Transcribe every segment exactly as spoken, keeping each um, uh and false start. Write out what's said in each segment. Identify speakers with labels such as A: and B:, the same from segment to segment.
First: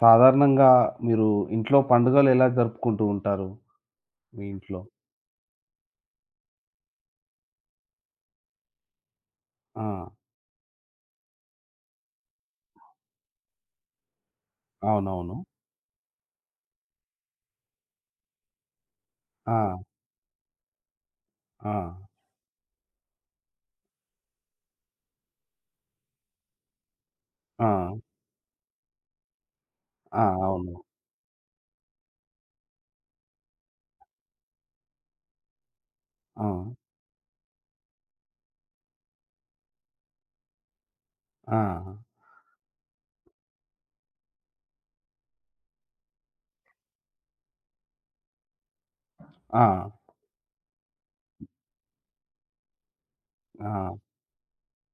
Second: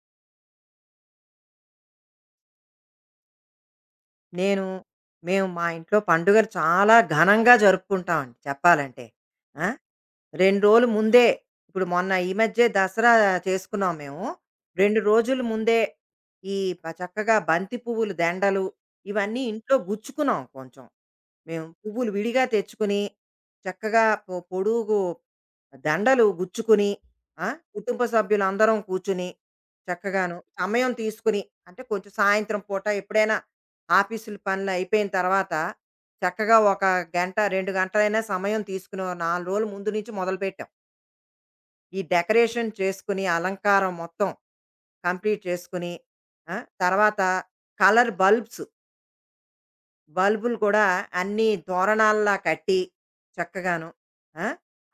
A: సాధారణంగా మీరు ఇంట్లో పండుగలు ఎలా జరుపుకుంటూ ఉంటారు మీ
B: నేను
A: ఇంట్లో?
B: మేము మా ఇంట్లో పండుగలు చాలా ఘనంగా జరుపుకుంటామండి చెప్పాలంటే. ఆ!
A: ఆ!
B: రెండు రోజులు ముందే ఇప్పుడు మొన్న ఈ మధ్యే దసరా చేసుకున్నాం మేము. రెండు
A: అవునవును.
B: రోజుల ముందే ఈ ప చక్కగా బంతి పువ్వులు దండలు ఇవన్నీ ఇంట్లో
A: ఆ!
B: గుచ్చుకున్నాం కొంచెం. మేము
A: ఆ!
B: పువ్వులు విడిగా తెచ్చుకుని, చక్కగా పొ పొడుగు దండలు గుచ్చుకుని, ఆ!
A: ఆ!
B: కుటుంబ సభ్యులందరం కూర్చుని,
A: ఆ!
B: చక్కగాను
A: అవును.
B: సమయం తీసుకుని అంటే కొంచెం సాయంత్రం పూట ఎప్పుడైనా ఆఫీసులు పనులు అయిపోయిన తర్వాత
A: ఆ!
B: చక్కగా ఒక గంట, రెండు గంటలైనా సమయం తీసుకుని ఓ నాలుగు రోజులు ముందు నుంచి మొదలుపెట్టాం.
A: ఆ!
B: ఈ డెకరేషన్ చేసుకుని, అలంకారం మొత్తం కంప్లీట్ చేసుకుని, ఆ! తర్వాత కలర్ బల్బ్స్,
A: ఆ!
B: బల్బులు కూడా అన్నీ తోరణాల్లా కట్టి చక్కగాను.
A: ఆ!
B: ఆ!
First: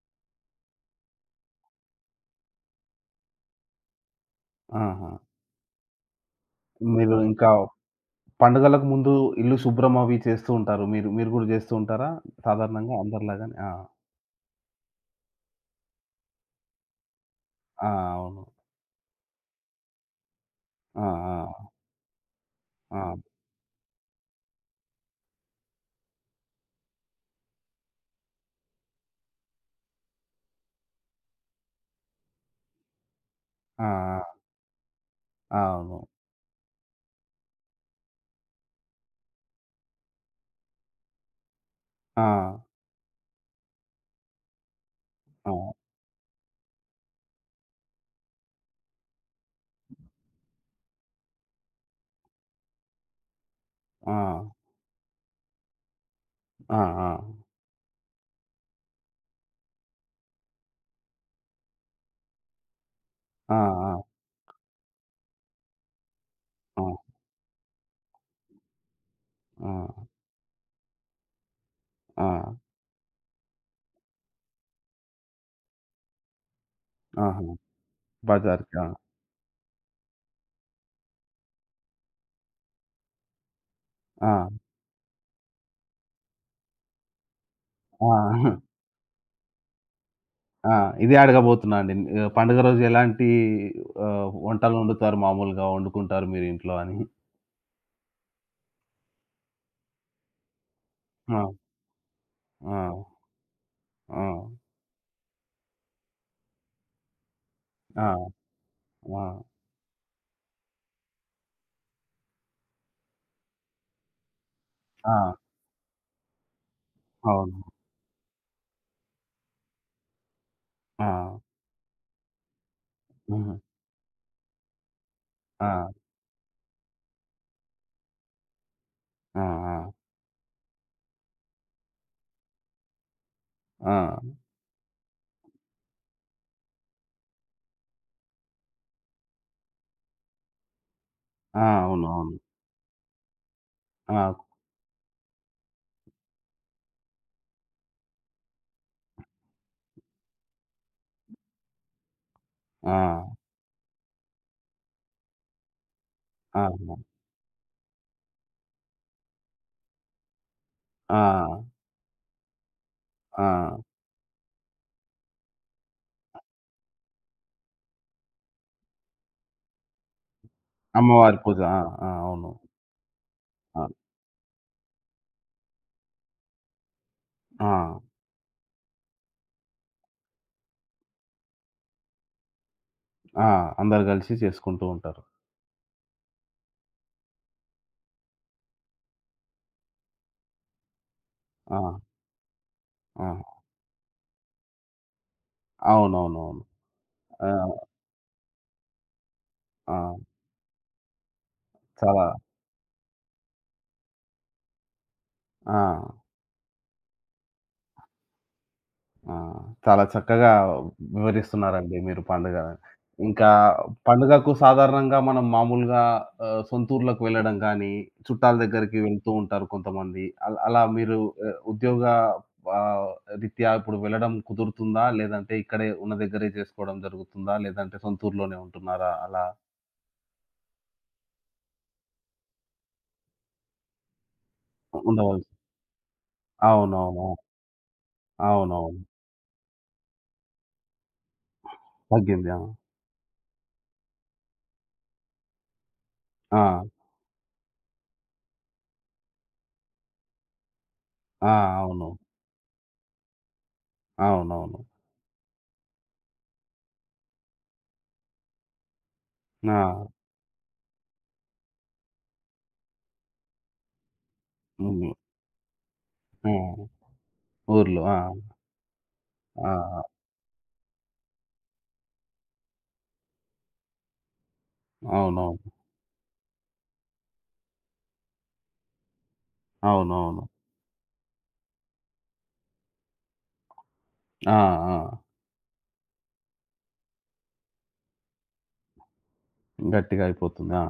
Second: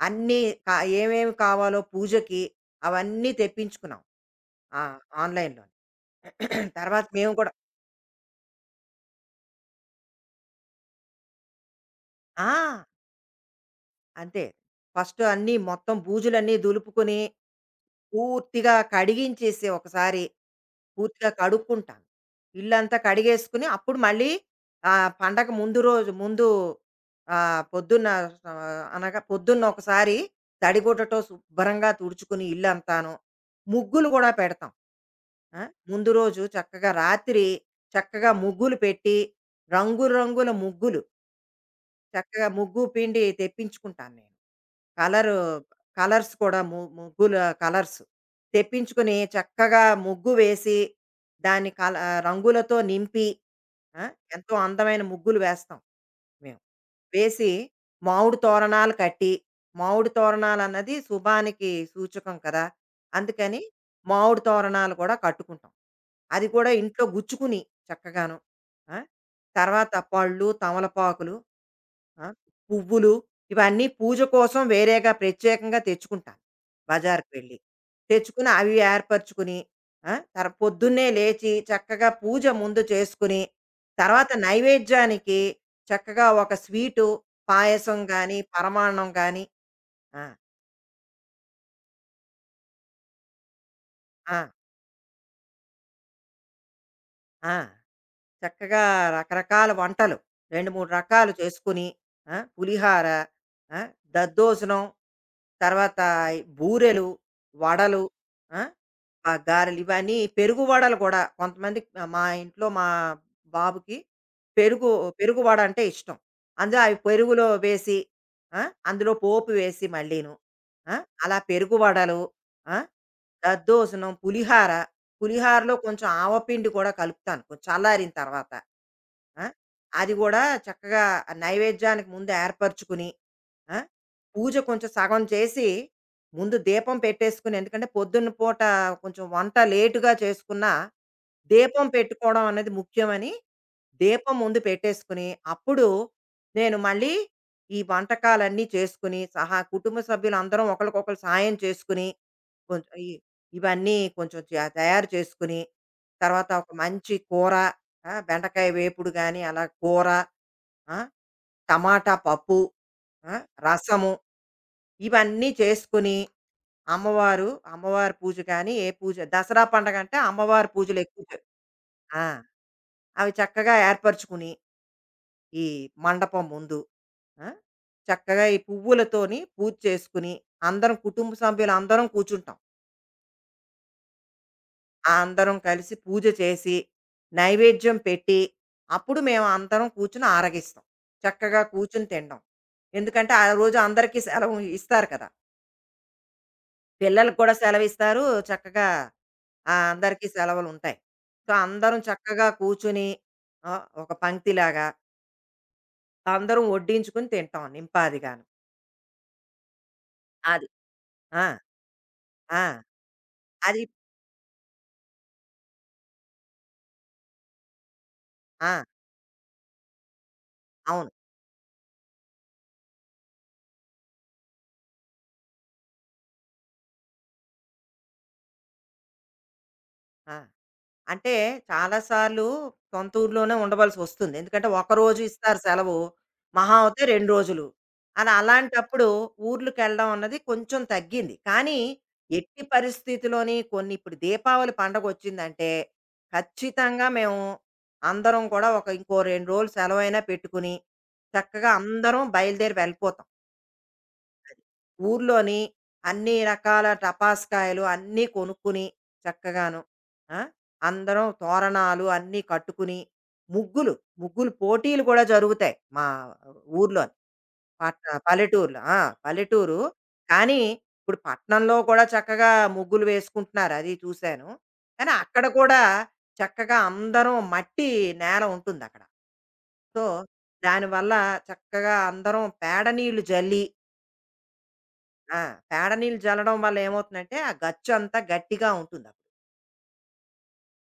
B: అన్నీ క ఏమేమి కావాలో పూజకి అవన్నీ తెప్పించుకున్నాం. ఆ!
A: ఆహా!
B: ఆన్‌లైన్‌లో. తర్వాత
A: మీరు
B: మేము
A: ఇంకా
B: కూడా
A: పండుగలకు ముందు ఇల్లు శుభ్రం అవి చేస్తూ ఉంటారు. మీరు మీరు గూడా చేస్తూ ఉంటారా?
B: ఆ!
A: సాధారణంగా అందరిలాగానే? ఆ!
B: అంతే. ఫస్ట్ అన్నీ మొత్తం బూజులన్నీ దులుపుకొని
A: ఆ! అవును.
B: పూర్తిగా కడిగించేసి ఒకసారి
A: ఆ!
B: పూర్తిగా
A: ఆ!
B: కడుక్కుంటాను. ఇల్లంతా
A: ఆ!
B: కడిగేసుకుని అప్పుడు మళ్ళీ ఆహ్, పండగ ముందు రోజు ముందు ఆహ్, పొద్దున్న ఆహ్, అనగా పొద్దున్న ఒకసారి తడిగుడ్డతో శుభ్రంగా తుడుచుకుని ఇల్లంతాను.
A: ఆ!
B: ముగ్గులు గూడా పెడతాం.
A: ఆ!
B: ఆ! ముందు రోజు చక్కగా రాత్రి చక్కగా ముగ్గులు పెట్టి రంగురంగుల ముగ్గులు చక్కగా ముగ్గు పిండి తెప్పించుకుంటాను నేను. కలరు
A: అవును.
B: కలర్స్ కూడా ము ముగ్గుల కలర్స్ తెప్పించుకుని చక్కగా ముగ్గు వేసి, దాన్ని కల రంగులతో నింపి, ఆ!
A: ఆ!
B: ఎంతో అందమైన ముగ్గులు వేస్తాం మేము.
A: ఆ! ఆ!
B: వేసి మామిడి తోరణాలు కట్టి మామిడి తోరణాలు అన్నది శుభానికి సూచకం కదా,
A: ఆ! ఆ!
B: అందుకని
A: ఆ! ఆ!
B: మామిడి తోరణాలు కూడా కట్టుకుంటాం. అది కూడా ఇంట్లో గుచ్చుకుని చక్కగాను. ఆ?
A: ఆ!
B: తర్వాత
A: ఆ!
B: పళ్ళు తమలపాకులు ఆ?
A: ఆ!
B: పువ్వులు ఇవన్నీ పూజ కోసం వేరేగా ప్రత్యేకంగా తెచ్చుకుంటాను బజార్కి
A: ఆహా!
B: వెళ్ళి తెచ్చుకుని అవి
A: బజార్‌కి. ఆ!
B: ఏర్పరచుకుని. ఆ? తర్ పొద్దున్నే లేచి చక్కగా పూజ ముందు చేసుకుని తర్వాత
A: ఆ!
B: నైవేద్యానికి చక్కగా ఒక స్వీటు, పాయసం గాని,
A: ఆ!
B: పరమాన్నం గాని. ఆ!
A: ఆ! ఇదే అడగబోతున్నా అండి. ఆహ్, పండుగ రోజు ఎలాంటి ఆహ్,
B: ఆ!
A: వంటలు వండుతారు మామూలుగా వండుకుంటారు మీరు ఇంట్లో అని?
B: ఆ! చక్కగా రకరకాల వంటలు రెండు, మూడు రకాలు
A: ఆ!
B: చేసుకుని ఆ!
A: ఆ!
B: పులిహార, ఆ!
A: ఆ!
B: దద్దోజనం, తర్వాత ఈ బూరెలు, వడలు,
A: ఆ!
B: ఆ!
A: ఆ!
B: ఆ గారెలు ఇవన్నీ పెరుగు వడలు కూడా కొంతమంది మా ఇంట్లో మా బాబుకి పెరుగు
A: ఆ!
B: పెరుగు వడ అంటే ఇష్టం. అందులో అవి పెరుగులో
A: అవును.
B: వేసి, ఆ! అందులో పోపు వేసి మళ్ళీను. ఆ!
A: ఆ!
B: అలా పెరుగు వడలు, ఆ!
A: హ్మ్.
B: దద్దోజనం, పులిహార. పులిహారలో
A: ఆ!
B: కొంచెం ఆవపిండి కూడా కలుపుతాను కొంచెం చల్లారిన తర్వాత.
A: ఆ!
B: ఆ!
A: ఆ!
B: అది గూడా చక్కగా ఆ నైవేద్యానికి ముందు ఏర్పరచుకుని, ఆ!
A: ఆ!
B: పూజ కొంచెం సగం చేసి, ముందు దీపం పెట్టేసుకుని. ఎందుకంటే పొద్దున్న పూట కొంచెం వంట లేటుగా చేసుకున్నా,
A: ఆ!
B: దీపం
A: అవును. అవును.
B: పెట్టుకోవడం అనేది ముఖ్యమని,
A: ఆ!
B: దీపం ముందు పెట్టేసుకుని, అప్పుడు నేను మళ్ళీ ఈ వంటకాలన్నీ చేసుకుని, సహా కుటుంబ సభ్యులందరం ఒకళ్ళకొకళ్ళు సాయం చేసుకుని కొంచెం ఇ
A: ఆ!
B: ఇవన్నీ కొంచెం త తయారు చేసుకుని, తర్వాత
A: ఆ!
B: ఒక మంచి కూర, ఆ! బెండకాయ వేపుడు గాని, అలా కూర, ఆ!
A: ఆ!
B: టమాటా పప్పు, ఆ!
A: ఆ!
B: రసము ఇవన్నీ చేసుకుని, అమ్మవారు, అమ్మవారి పూజ గాని, ఏ పూజ దసరా పండగంటే అమ్మవారి పూజలు ఎక్కువ
A: అమ్మవారి
B: చే,
A: పూజ. ఆ! ఆ!
B: ఆ!
A: అవును.
B: అవి చక్కగా
A: ఆ!
B: ఏర్పరచుకుని, ఈ మండపం ముందు ఆ!
A: ఆ!
B: చక్కగా ఈ పువ్వులతోని పూజ చేసుకుని, అందరం కుటుంబ సభ్యులందరం కూర్చుంటాం.
A: ఆ! అందరూ కలిసి చేసుకుంటూ
B: ఆ
A: ఉంటారు.
B: అందరం కలిసి పూజ చేసి, నైవేద్యం పెట్టి, అప్పుడు మేము అందరం కూర్చొని ఆరగిస్తాం. చక్కగా కూర్చొని
A: ఆ!
B: తినడం. ఎందుకంటే,
A: ఆ!
B: ఆ రోజు అందరికీ సెలవు ఇస్తారు కదా!
A: అవునవునవును.
B: పిల్లలకి
A: ఆ!
B: కూడా సెలవిస్తారు. చక్కగా ఆహ్,
A: ఆ!
B: అందరికీ సెలవులుంటాయి. సో, అందరం
A: చాలా
B: చక్కగా కూర్చొని ఆహ్, ఒక పంక్తిలాగా
A: ఆ!
B: అందరం వడ్డించుకొని తింటాం నింపాదిగాను.
A: ఆ! చాలా చక్కగా
B: అది. ఆ!
A: వివరిస్తున్నారండి మీరు పండుగ.
B: ఆ!
A: ఇంకా
B: అది.
A: పండుగకు సాధారణంగా మనం మామూలుగా ఆహ్, సొంతూర్లకు వెళ్ళడం గానీ, చుట్టాల
B: ఆ!
A: దగ్గరికి వెళ్తూ ఉంటారు కొంతమంది. అల్ అలా
B: అవును.
A: మీరు ఆహ్, ఉద్యోగ ఆహ్, రీత్యా ఇప్పుడు వెళ్ళడం కుదురుతుందా? లేదంటే ఇక్కడే ఉన్న దగ్గరే చేసుకోవడం జరుగుతుందా? లేదంటే సొంతూరులోనే ఉంటున్నారా? అలా
B: ఆ! అంటే చాలాసార్లు సొంత ఊర్లోనే ఉండవలసి వస్తుంది. ఎందుకంటే, ఒకరోజు
A: ఉండవలసి
B: ఇస్తారు సెలవు. మహా అవుతే
A: అవునవును.
B: రెండు రోజులు. అది
A: అవునవును.
B: అలాంటప్పుడు ఊర్లుకెళ్ళడం అన్నది కొంచెం తగ్గింది. కానీ,
A: తగ్గింది. ఆ!
B: ఎట్టి పరిస్థితిలోని కొన్ని ఇప్పుడు దీపావళి పండగొచ్చిందంటే,
A: ఆ!
B: ఖచ్చితంగా మేము అందరం కూడా ఒక ఇంకో రెండు రోజులు సెలవైనా పెట్టుకుని,
A: ఆ!
B: చక్కగా
A: అవును.
B: అందరం బయలుదేరి వెళ్ళిపోతాం.
A: అవునవును.
B: ఊర్లోని అన్ని రకాల టపాస్కాయలు అన్నీ కొనుక్కుని చక్కగాను.
A: ఆ!
B: ఆ? అందరం తోరణాలు అన్నీ కట్టుకుని ముగ్గులు ముగ్గులు పోటీలు
A: హ్మ్.
B: కూడా జరుగుతాయి మా
A: ఆ!
B: ఊర్లో.
A: ఊర్లో.
B: పట్న
A: ఆ!
B: పల్లెటూరులో ఆ, పల్లెటూరు.
A: ఆ!
B: కానీ ఇప్పుడు పట్నంలో కూడా చక్కగా ముగ్గులు వేసుకుంటున్నారు, అది చూశాను. కానీ అక్కడ
A: అవునవును.
B: కూడా చక్కగా అందరం మట్టి నేల ఉంటుంది అక్కడ. సో
A: అవునవును.
B: దానివల్ల చక్కగా అందరం పేడ నీళ్లు జల్లి
A: ఆ! ఆ!
B: ఆ! పేడ నీళ్ళు జల్లడం వల్ల ఏమవుతుందంటే, ఆ గచ్చంతా గట్టిగా ఉంటుంది అప్పుడు.
A: గట్టిగా అయిపోతుంది. ఆ!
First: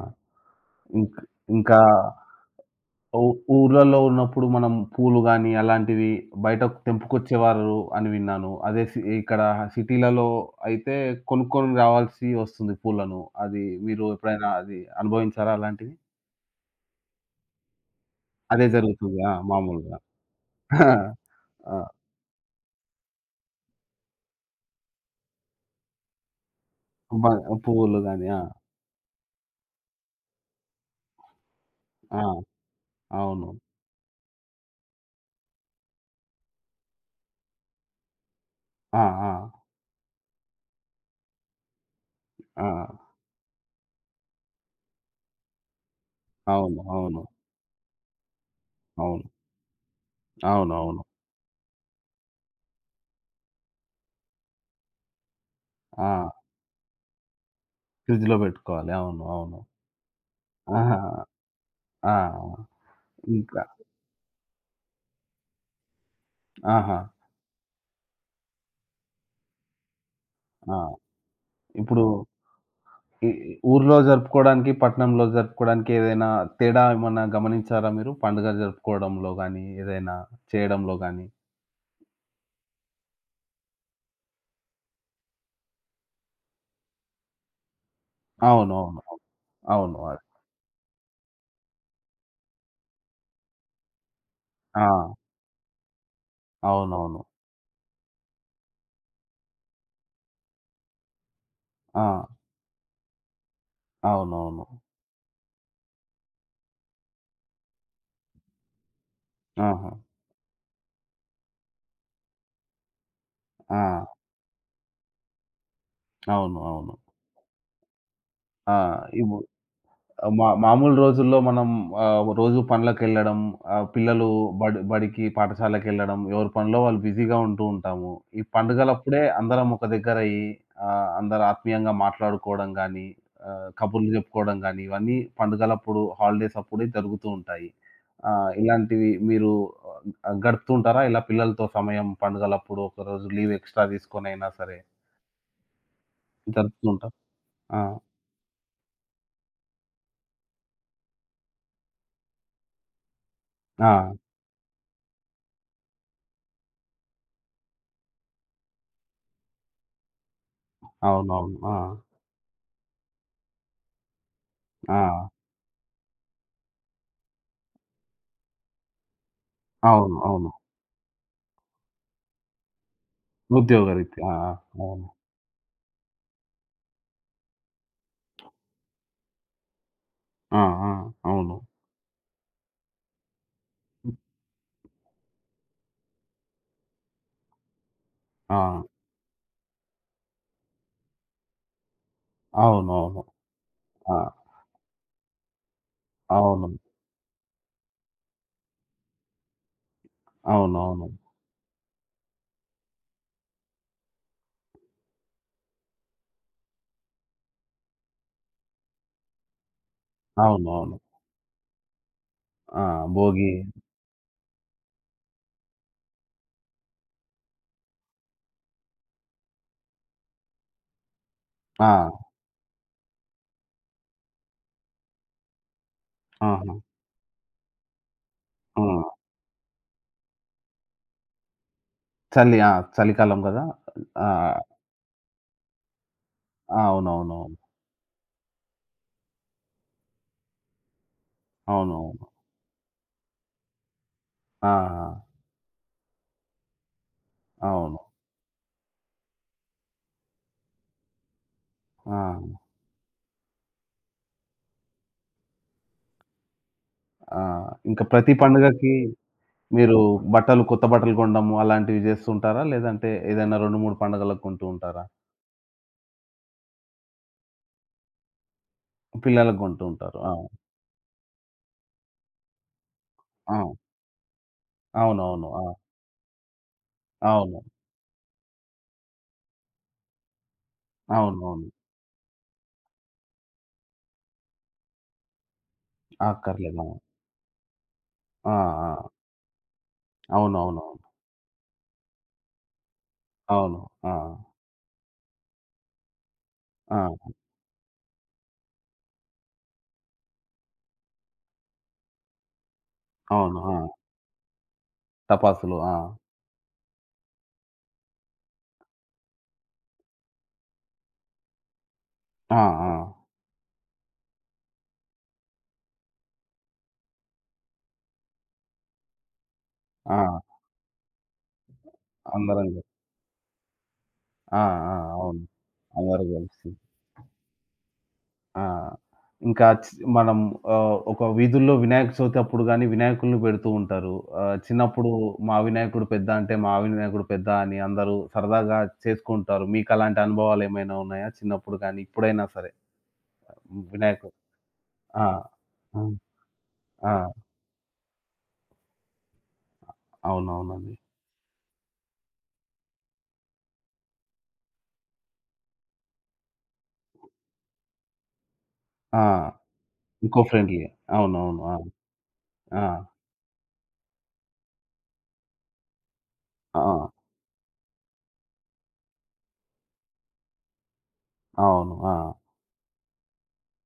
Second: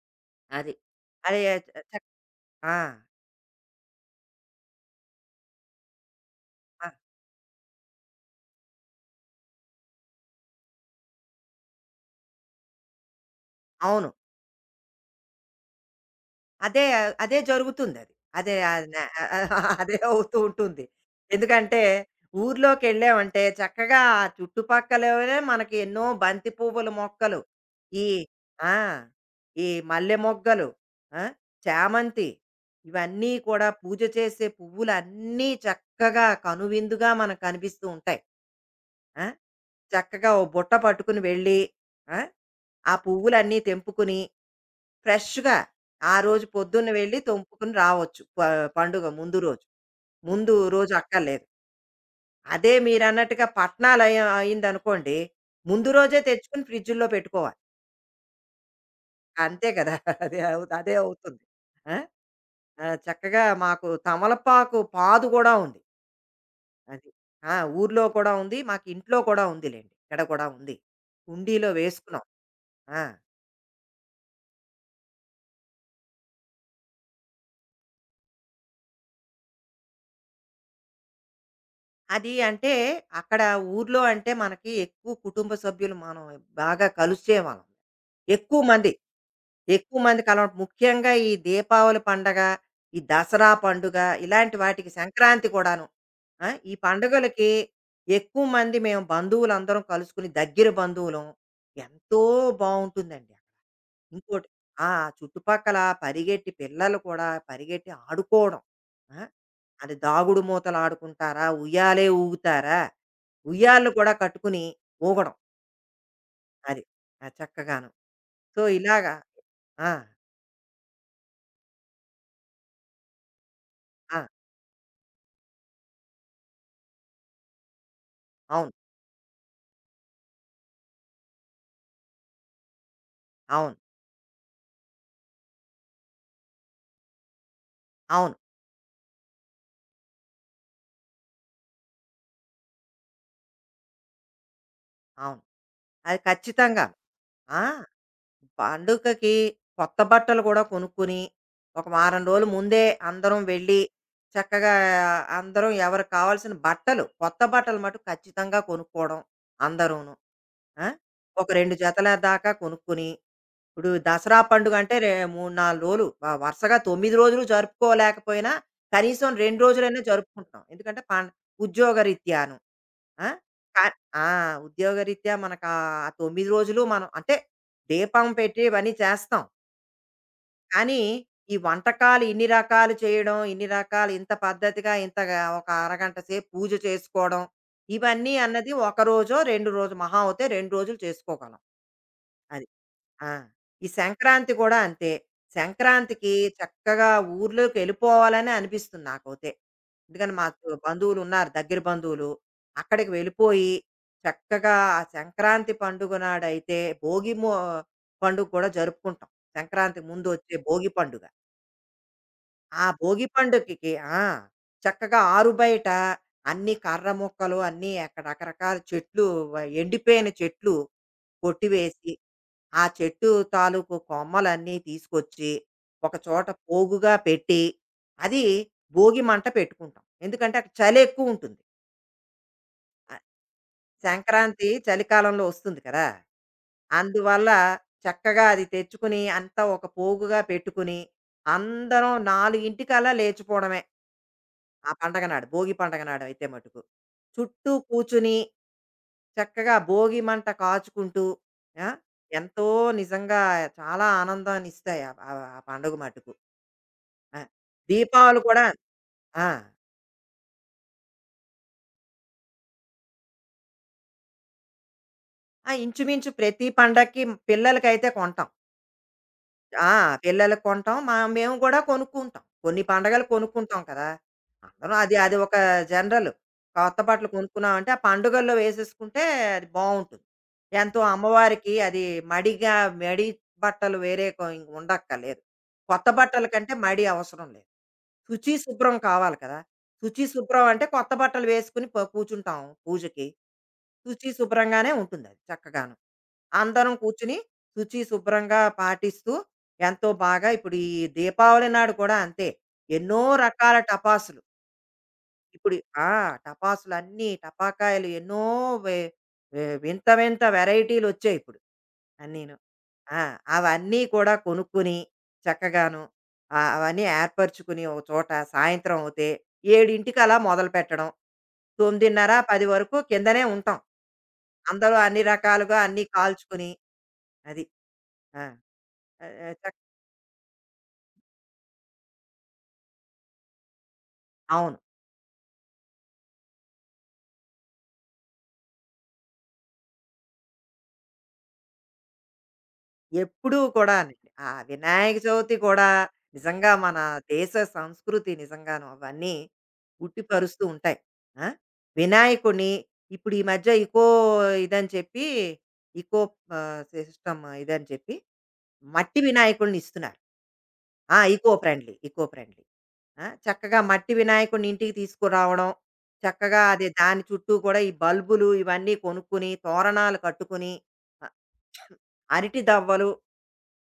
B: అది.
A: ఇంక్
B: అది చ
A: ఇంకా
B: చక్ ఆ!
A: ఊ ఊర్లలో ఉన్నప్పుడు మనం పూలు గాని, అలాంటివి బయటకు
B: ఆ!
A: తెంపుకొచ్చేవారు అని విన్నాను. అదే సి ఇక్కడ సిటీలలో అయితే కొనుక్కొని రావాల్సి వస్తుంది పూలను. అది మీరు
B: అవును.
A: ఎప్పుడైనా అది అనుభవించారా అలాంటివి?
B: అదే అదే జరుగుతుందది. అదే
A: అదే
B: ఆహ్, న
A: జరుగుతుంది. ఆ!
B: అదే
A: మామూలుగా.
B: అవుతూ ఉంటుంది.
A: ఆ!
B: ఎందుకంటే, ఊర్లోకెళ్ళామంటే చక్కగా ఆ చుట్టుపక్కలనే మనకి ఎన్నో బంతి పువ్వుల
A: బ
B: మొక్కలు,
A: పువ్వులు
B: ఈ
A: గాని. ఆ!
B: ఆ! ఈ మల్లె మొగ్గలు, ఆ!
A: ఆ!
B: చామంతి ఇవన్నీ
A: అవును.
B: కూడా పూజ చేసే పువ్వులన్నీ చక్కగా కనువిందుగా మనకు కనిపిస్తూ ఉంటాయి.
A: ఆ!
B: ఆ!
A: ఆ!
B: చక్కగా ఓ బుట్ట పట్టుకుని వెళ్ళి ఆ
A: ఆ!
B: ఆ పువ్వులన్నీ తెంపుకుని ఫ్రెష్‌గా ఆ రోజు
A: అవును.
B: పొద్దున్న వెళ్ళి
A: అవును.
B: తెంపుకుని రావచ్చు. ప పండుగ
A: అవును.
B: ముందు రోజు. ముందు రోజు
A: అవునవును.
B: అక్కర్లేదు. అదే మీరన్నట్టుగా పట్నాలు అయి అయిందనుకోండి. ముందు రోజే
A: ఆ!
B: తెచ్చుకొని ఫ్రిడ్జుల్లో పెట్టుకోవాలి.
A: ఫ్రిడ్జ్‌లో పెట్టుకోవాలి. అవును. అవును.
B: అంతే కదా! అదే అవు అదే
A: ఆహా!
B: అవుతుంది. ఆ!
A: ఆ!
B: ఆ! చక్కగా
A: ఇంకా
B: మాకు తమలపాకు పాదు గూడా ఉంది.
A: ఆహా!
B: అది. ఆ! ఊర్లో కూడా ఉంది. మాకు ఇంట్లో కూడా ఉందిలెండి. ఇక్కడ కూడా ఉంది.
A: ఆ!
B: కుండీలో
A: ఇప్పుడు
B: వేసుకున్నాం. ఆ!
A: ఈ ఊర్లో జరుపుకోవడానికి, పట్టణంలో జరుపుకోవడానికి ఏదైనా తేడా ఏమన్నా గమనించారా మీరు? పండుగ జరుపుకోవడంలో గాని, ఏదైనా చేయడంలో గాని?
B: అది అంటే అక్కడ ఊర్లో అంటే మనకి ఎక్కువ కుటుంబ సభ్యులు మనం బాగా కలిసే వాళ్ళం. ఎక్కువ మంది,
A: అవునవును. అవును.
B: ఎక్కువ మంది
A: అది.
B: కలవడం. ముఖ్యంగా ఈ దీపావళి పండగ, ఈ దసరా పండుగ ఇలాంటి
A: ఆ!
B: వాటికి సంక్రాంతి కూడాను. ఆ! ఈ
A: అవునవును.
B: పండుగలకి ఎక్కువ మంది మేము బంధువులందరం కలుసుకుని దగ్గర బంధువులం.
A: ఆ!
B: ఎంతో బావుంటుందండి. ఇంకోటి
A: అవునవును.
B: ఆ చుట్టుపక్కల పరిగెట్టి పిల్లలు కూడా పరిగెట్టి ఆడుకోవడం. ఆ!
A: ఆహా!
B: అది దాగుడు మూతలు ఆడుకుంటారా? ఉయ్యాలే ఊగుతారా?
A: ఆ!
B: ఉయ్యాలలు కూడా కట్టుకుని ఊగడం.
A: అవును.
B: అది.
A: అవును.
B: ఆ! చక్కగాను. సో,
A: ఆ!
B: ఇలాగా.
A: ఇవు
B: ఆ!
A: మా మామూలు రోజుల్లో మనం ఆహ్, రోజు పనులకెళ్ళడం, ఆహ్,
B: ఆ!
A: పిల్లలు బడి బడికి, పాఠశాలకెళ్ళడం, ఎవరి పనిలో వాళ్ళు బిజీగా ఉంటూ ఉంటాము. ఈ
B: అవును.
A: పండుగలప్పుడే అందరం ఒక దగ్గరయ్యి ఆహ్, అందరు ఆత్మీయంగా మాట్లాడుకోవడం గానీ, ఆహ్,
B: అవును.
A: కబుర్లు జెప్పుకోవడం గానీ, ఇవన్నీ పండుగలప్పుడు, హాలిడేస్ అప్పుడే జరుగుతూ ఉంటాయి.
B: అవును.
A: ఆహ్, ఇలాంటివి మీరు ఆహ్, గడుపుతూ ఉంటారా? ఇలా పిల్లలతో సమయం పండుగలప్పుడు ఒకరోజు లీవ్ ఎక్స్‌ట్రా తీసుకొనైనా సరే
B: అవును. అది
A: జరుపుతూ
B: ఖచ్చితంగాను.
A: ఉంటా
B: ఆ!
A: ఆ!
B: పండుగకి కొత్త బట్టలు కూడా కొనుక్కుని, ఒక వారం రోజులు ముందే అందరం వెళ్ళి,
A: ఆ!
B: చక్కగా అందరం ఎవరికి కావాల్సిన బట్టలు, కొత్త బట్టలు మటుకు ఖచ్చితంగా కొనుక్కోవడం అందరూను. ఆ!
A: అవునవును. అవును
B: ఒక
A: అవును
B: రెండు
A: ఆ!
B: జతల దాకా కొనుక్కుని, ఇప్పుడు దసరా పండుగ అంటే రే
A: ఆ!
B: మూడు, నాలుగు రోజులు వ వరుసగా తొమ్మిది రోజులు జరుపుకోలేకపోయినా, కనీసం రెండు రోజులైనా
A: అవును. అవును.
B: జరుపుకుంటున్నాం. ఎందుకంటే పం ఉద్యోగరీత్యాను. ఆ! కా ఆ!
A: ఉద్యోగరీత్యా. ఆ!
B: ఉద్యోగరీత్యా మనకు ఆ తొమ్మిది రోజులు మనం అంటే దీపం పెట్టి ఇవన్నీ చేస్తాం.
A: ఆ!
B: కానీ, ఈ
A: అవును.
B: వంటకాలు ఇన్ని రకాలు చేయడం, ఇన్ని రకాలు ఇంత పద్ధతిగా ఇంతగా ఒక అరగంట సేపు పూజ చేసుకోవడం, ఇవన్నీ
A: ఆ!
B: అన్నది
A: ఆ!
B: ఒక రోజో, రెండు రోజు మహా అవుతే రెండు రోజులు చేసుకోగలం. అది.
A: అవును.
B: ఆ! ఈ
A: ఆ! అవునవును. ఆ!
B: సంక్రాంతి కూడా అంతే. సంక్రాంతికి
A: అవును.
B: చక్కగా ఊర్లోకి ఎళ్ళిపోవాలనే అనిపిస్తుంది నాకైతే. ఎందుకంటే మాకు
A: అవునవును.
B: బంధువులున్నారు దగ్గర బంధువులు. అక్కడికి వెళ్ళిపోయి చక్కగా ఆ సంక్రాంతి పండుగ నాడైతే భోగి మొ పండుగ కూడా జరుపుకుంటాం. సంక్రాంతి ముందు వచ్చే భోగి
A: అవునవును.
B: పండుగ.
A: ఆ!
B: ఆ భోగి
A: భోగి
B: పండుగకి ఆ! చక్కగా ఆరుబయట అన్ని కర్ర ముక్కలు అన్నీ అక్కడ రకరకాల చెట్లు వ ఎండిపోయిన చెట్లు
A: ఆ!
B: కొట్టివేసి ఆ చెట్టు తాలూకు కొమ్మలన్నీ తీసుకొచ్చి, ఒక చోట
A: ఆహా!
B: పోగుగా పెట్టి, అది
A: హ్మ్.
B: భోగి మంట పెట్టుకుంటాం. ఎందుకంటే, అక్కడ చలి ఎక్కువుంటుంది.
A: చలి ఆ!
B: ఆహ్,
A: చలికాలం గదా! ఆ!
B: సంక్రాంతి చలికాలంలో వస్తుంది కదా! అందువల్ల
A: అవునవునవును.
B: చక్కగా అది తెచ్చుకుని, అంతా ఒక పోగుగా పెట్టుకుని, అందరం
A: అవునవును.
B: నాలుగు గంటలకి లేచిపోవడమే.
A: ఆ!
B: ఆ పండగ నాడు, భోగి పండగ నాడయితే మటుకు. చుట్టూ
A: అవును.
B: కూర్చుని చక్కగా భోగి మంట కాచుకుంటూ ఆ,
A: ఆ!
B: ఎంతో నిజంగా చాలా ఆనందాన్ని ఇస్తాయి ఆ ఆ- ఆ పండుగ మటుకు ఆ,
A: ఆ! ఇంకా ప్రతి
B: దీపావళి కూడా
A: పండుగకి
B: ఆ,
A: మీరు బట్టలు కొత్త బట్టలు కొనడము అలాంటివి జేస్తుంటారా? లేదంటే ఏదైనా రెండు, మూడు పండుగలకు కొంటూ ఉంటారా?
B: ఆ, ఇంచుమించు ప్రతి పండక్కి పిల్లలకైతే కొంటాం.
A: పిల్లలకు కొంటూ
B: ఆ!
A: ఉంటారు. ఆ!
B: పిల్లలకి కొంటాం. మా మేము గూడా కొనుక్కుంటాం. కొన్ని పండగలు
A: ఆ!
B: కొనుక్కుంటాం కదా! అందరం అది అది
A: అవునవును.
B: ఒక
A: ఆ!
B: జనరల్. కొత్త బట్టలు
A: అవును.
B: కొనుక్కున్నామంటే, ఆ పండుగల్లో వేసేసుకుంటే అది బావుంటుంది. ఎంతో
A: అవునవును.
B: అమ్మవారికి అది మడిగా మడి బట్టలు వేరే కొ ఉండక్కర్లేదు. కొత్త బట్టల కంటే
A: అక్కర్లేదు. అవును.
B: మడి అవసరం లేదు.
A: ఆ!
B: శుచి, శుభ్రం
A: ఆ!
B: కావాలి కదా! శుచి, శుభ్రం అంటే
A: అవునవునవును.
B: కొత్త బట్టలు వేసుకుని ప కూర్చుంటాం పూజకి.
A: అవును. ఆ!
B: శుచి, శుభ్రంగానే ఉంటుందది చక్కగాను. అందరం
A: ఆ!
B: కూర్చుని శుచి శుభ్రంగా పాటిస్తూ ఎంతో బాగా ఇప్పుడు ఈ దీపావళి నాడు కూడా అంతే. ఎన్నో
A: అవును.
B: రకాల
A: ఆ!
B: టపాసులు ఇప్పుడు
A: టపాసులు. ఆ!
B: ఆ టపాసులు అన్ని టపాకాయలు ఎన్నో వే- వే- వింత వింత వెరైటీలు వచ్చాయి ఇప్పుడు అన్నీను.
A: ఆ! ఆ!
B: ఆ, అవన్నీ కూడా కొనుక్కుని చక్కగాను ఆ, అవన్నీ ఏర్పరచుకుని ఒక చోట సాయంత్రం అవుతే ఏడింటికి అలా
A: ఆ!
B: మొదలు పెట్టడం తొమ్మిదిన్నర పది
A: అందరం గలి
B: వరకు కిందనే ఉంటాం.
A: ఆ! ఆ!
B: అందరూ అన్ని
A: అవును.
B: రకాలుగా అన్ని
A: అందరూ
B: కాల్చుకుని
A: గలిసి.
B: అది ఆ,
A: ఆ!
B: ఆ,
A: ఇంకా చి మనం ఆహ్, ఒక వీధుల్లో వినాయక చవితి అప్పుడు గాని వినాయకుడిని పెడుతూ ఉంటారు. ఆహ్,
B: అవును.
A: చిన్నప్పుడు మా వినాయకుడు పెద్ద అంటే మా వినాయకుడు పెద్ద అని అందరూ సరదాగా చేసుకుంటారు. మీకు అలాంటి అనుభవాలు ఏమైనా ఉన్నాయా? చిన్నప్పుడు గాని, ఇప్పుడైనా సరే?
B: ఎప్పుడూ కూడానండి.
A: వినాయకుడు
B: ఆ వినాయక
A: ఆ!
B: చవితి కూడా
A: హ్మ్.
B: నిజంగా మన
A: ఆ!
B: దేశ సంస్కృతి నిజంగాను అవన్నీ ఉట్టిపరుస్తూ
A: అవునవునండి.
B: ఉంటాయి. ఆ! వినాయకుడిని ఇప్పుడు ఈ మధ్య ఇకో ఇదని చెప్పి ఇకో ఆహ్, సిస్టమ్ ఇదని చెప్పి మట్టి
A: ఆ!
B: వినాయకుడిని ఇస్తున్నారు.
A: ఇంకో ఫ్రెండ్‌లీ.
B: ఆ! ఇకో
A: అవునవును. ఆ!
B: Friendly, eco friendly.
A: ఆ!
B: ఆ! చక్కగా మట్టి వినాయకుడిని ఇంటికి తీసుకురావడం. చక్కగా
A: ఆ!
B: అది దాని చుట్టూ కూడా ఈ బల్బులు ఇవన్నీ కొనుక్కొని, తోరణాలు కట్టుకొని, అ
A: అవును. ఆ!
B: అరటి దవ్వలు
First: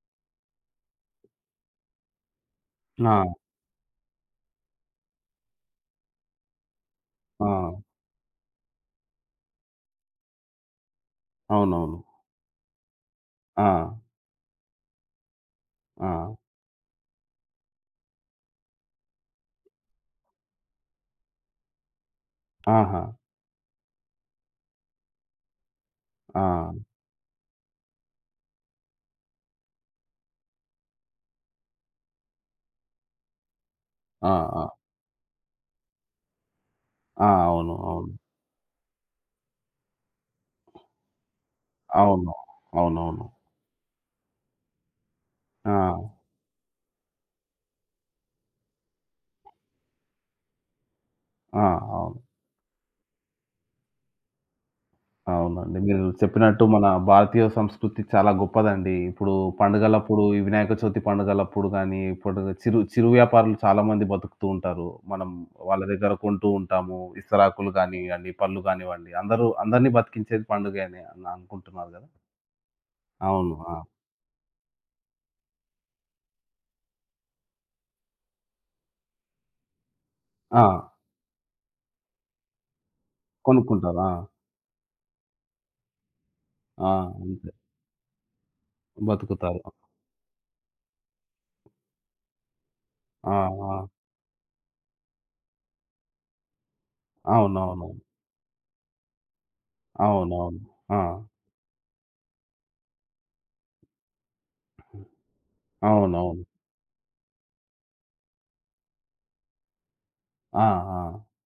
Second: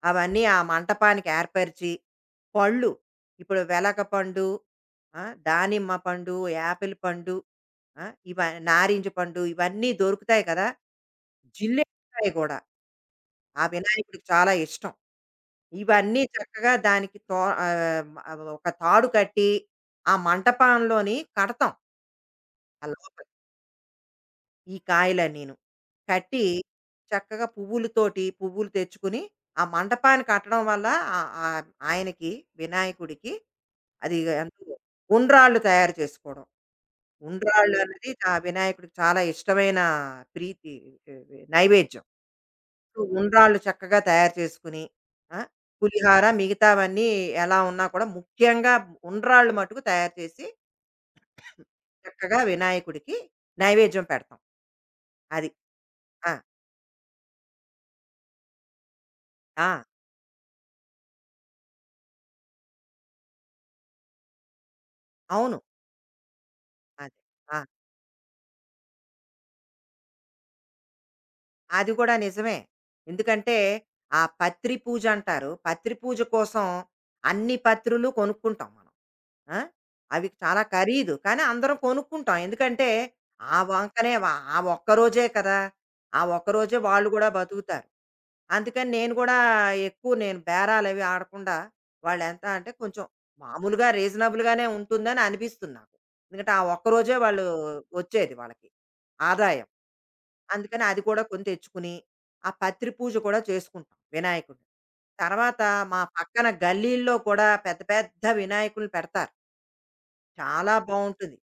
B: అవన్నీ ఆ మంటపానికి ఏర్పరిచి, పళ్ళు
A: ఆ!
B: ఇప్పుడు వెలకపండు, ఆ! దానిమ్మ పండు, యాపిల్ పండు,
A: ఆ!
B: ఆ! ఇవ నారింజ పండు ఇవన్నీ దొరుకుతాయి కదా!
A: అవునవును.
B: జిల్లేడుకాయ కూడా. ఆ
A: ఆ!
B: వినాయకుడికి చాలా ఇష్టం. ఇవన్నీ
A: ఆ!
B: చక్కగా దానికి తో ఆహ్, ఒక తాడు కట్టి, ఆ మంటపంలోని కడతాం ఆ
A: ఆహా!
B: లోపల ఈ కాయలన్నీను. కట్టి
A: ఆ!
B: చక్కగా పువ్వులతోటి పువ్వులు తెచ్చుకుని, ఆ మంటపాన్ని కట్టడం వల్ల ఆహ్, ఆహ్, ఆయనకి వినాయకుడికి అది
A: ఆ!
B: ఎంతో.
A: ఆ!
B: ఉండ్రాళ్ళు తయారు చేసుకోవడం.
A: ఆ! అవును.
B: ఉండ్రాళ్ళు అన్నది
A: అవును.
B: ఆ వినాయకుడికి చాలా ఇష్టమైన ప్రీతి ఏ, ఏ, నైవేద్యం.
A: అవును.
B: సో
A: అవునవును.
B: ఉండ్రాళ్ళు చక్కగా తయారు చేసుకుని, ఆ!
A: ఆ!
B: పులిహార మిగతావన్నీ ఎలా ఉన్నా కూడా ముఖ్యంగా ఉండ్రాళ్ళు మటుకు తయారు చేసి
A: ఆ! అవును.
B: చక్కగా వినాయకుడికి నైవేద్యం పెడతాం. అది.
A: అవునండి. మీరు
B: ఆ!
A: చెప్పినట్టు మన భారతీయ సంస్కృతి చాలా గొప్పదండి. ఇప్పుడు
B: ఆ!
A: పండుగలప్పుడు ఈ వినాయక చవితి పండుగలప్పుడు గానీ, ఇప్పుడు చిరు చిరు వ్యాపారులు చాలామంది బతుకుతూ ఉంటారు. మనం
B: అవును.
A: వాళ్ళ దగ్గర కొంటూ ఉంటాము.
B: అదే. ఆ!
A: ఇస్తరాకులు గానియ్యండి, పళ్ళు గానివ్వండి, అందరూ అందరిని బతికించేది పండుగే అని అని అనుకుంటున్నారు
B: అది
A: గదా!
B: కూడా నిజమే.
A: అవును.
B: ఎందుకంటే,
A: ఆ!
B: ఆ పత్రి పూజ అంటారు. పత్రి పూజ కోసం అన్ని పత్రులు కొనుక్కుంటాం మనం. ఆ! అవి చాలా
A: ఆ!
B: ఖరీదు. కానీ అందరం కొనుక్కుంటాం. ఎందుకంటే, ఆ
A: కొనుక్కుంటారు. ఆ!
B: వంకనే వ ఆ ఒక్కరోజే కదా! ఆ ఒక్కరోజే
A: ఆ!
B: వాళ్ళు గూడా
A: అంతే.
B: బతుకుతారు. అందుకని నేను గూడా
A: బతుకుతారు.
B: ఎక్కువ నేను బేరాలవి ఆడకుండా వాళ్ళెంత అంటే కొంచెం
A: ఆ!
B: మామూలుగా
A: ఆ!
B: రీజనబుల్‌గానే ఉంటుందని అనిపిస్తుంది నాకు. ఎందుకంటే, ఆ ఒక్కరోజే వాళ్ళు
A: అవునవునవును.
B: వచ్చేది వాళ్ళకి ఆదాయం.
A: అవునవును.
B: అందుకని అది
A: ఆ!
B: కూడా కొని తెచ్చుకుని, ఆ పత్రి పూజ కూడా చేసుకుంటాం వినాయకుడిని. తర్వాత మా
A: అవునవును.
B: పక్కన గల్లీల్లో కూడా పెద్ద పెద్ద వినాయకుల్ని పెడతారు.
A: ఆ!
B: చాలా
A: ఆ!
B: బావుంటుంది.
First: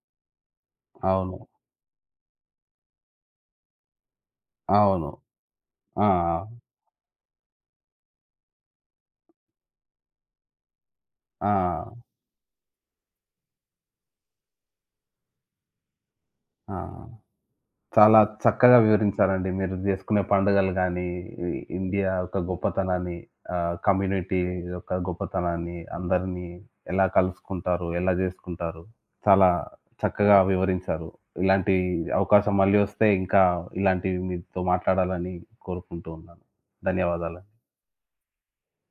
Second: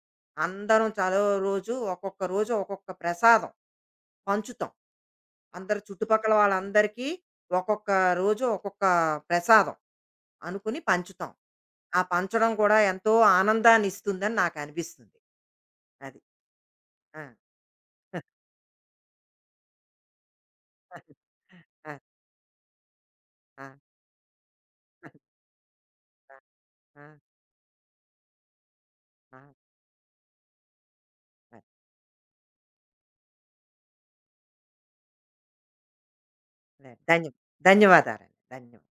B: అందరం చలో
A: అవును.
B: రోజు ఒక్కొక్క రోజు ఒక్కొక్క ప్రసాదం పంచుతాం.
A: అవును.
B: అందరు
A: ఆ!
B: చుట్టుపక్కల వాళ్ళందరికీ ఒక్కొక్క రోజు ఒక్కొక్క ప్రసాదం అనుకుని పంచుతాం.
A: ఆ! ఆ!
B: ఆ పంచడం కూడా ఎంతో ఆనందాన్నిస్తుందని నాకనిపిస్తుంది. అది.
A: ఆ!
B: ఆ!
A: చాలా చక్కగా వివరించారండి. మీరు జేసుకునే పండుగలు గానీ,
B: అది.
A: ఇ
B: ఆ!
A: ఇండియా యొక్క గొప్పతనాన్ని,
B: ఆ!
A: ఆహ్, కమ్యూనిటీ యొక్క గొప్పతనాన్ని,
B: ఆ!
A: అందరినీ ఎలా కలుసుకుంటారు, ఎలా జేసుకుంటారు,
B: ఆ!
A: చాలా చక్కగా వివరించారు.
B: ఆ!
A: ఇలాంటి అవకాశం మళ్ళీ వస్తే ఇంకా ఇలాంటివి మీతో మాట్లాడాలని కోరుకుంటూ ఉన్నాను.
B: ధన్య
A: ధన్యవాదాలు.
B: ధన్యవాదాలండి. ధన్యవాదాలు.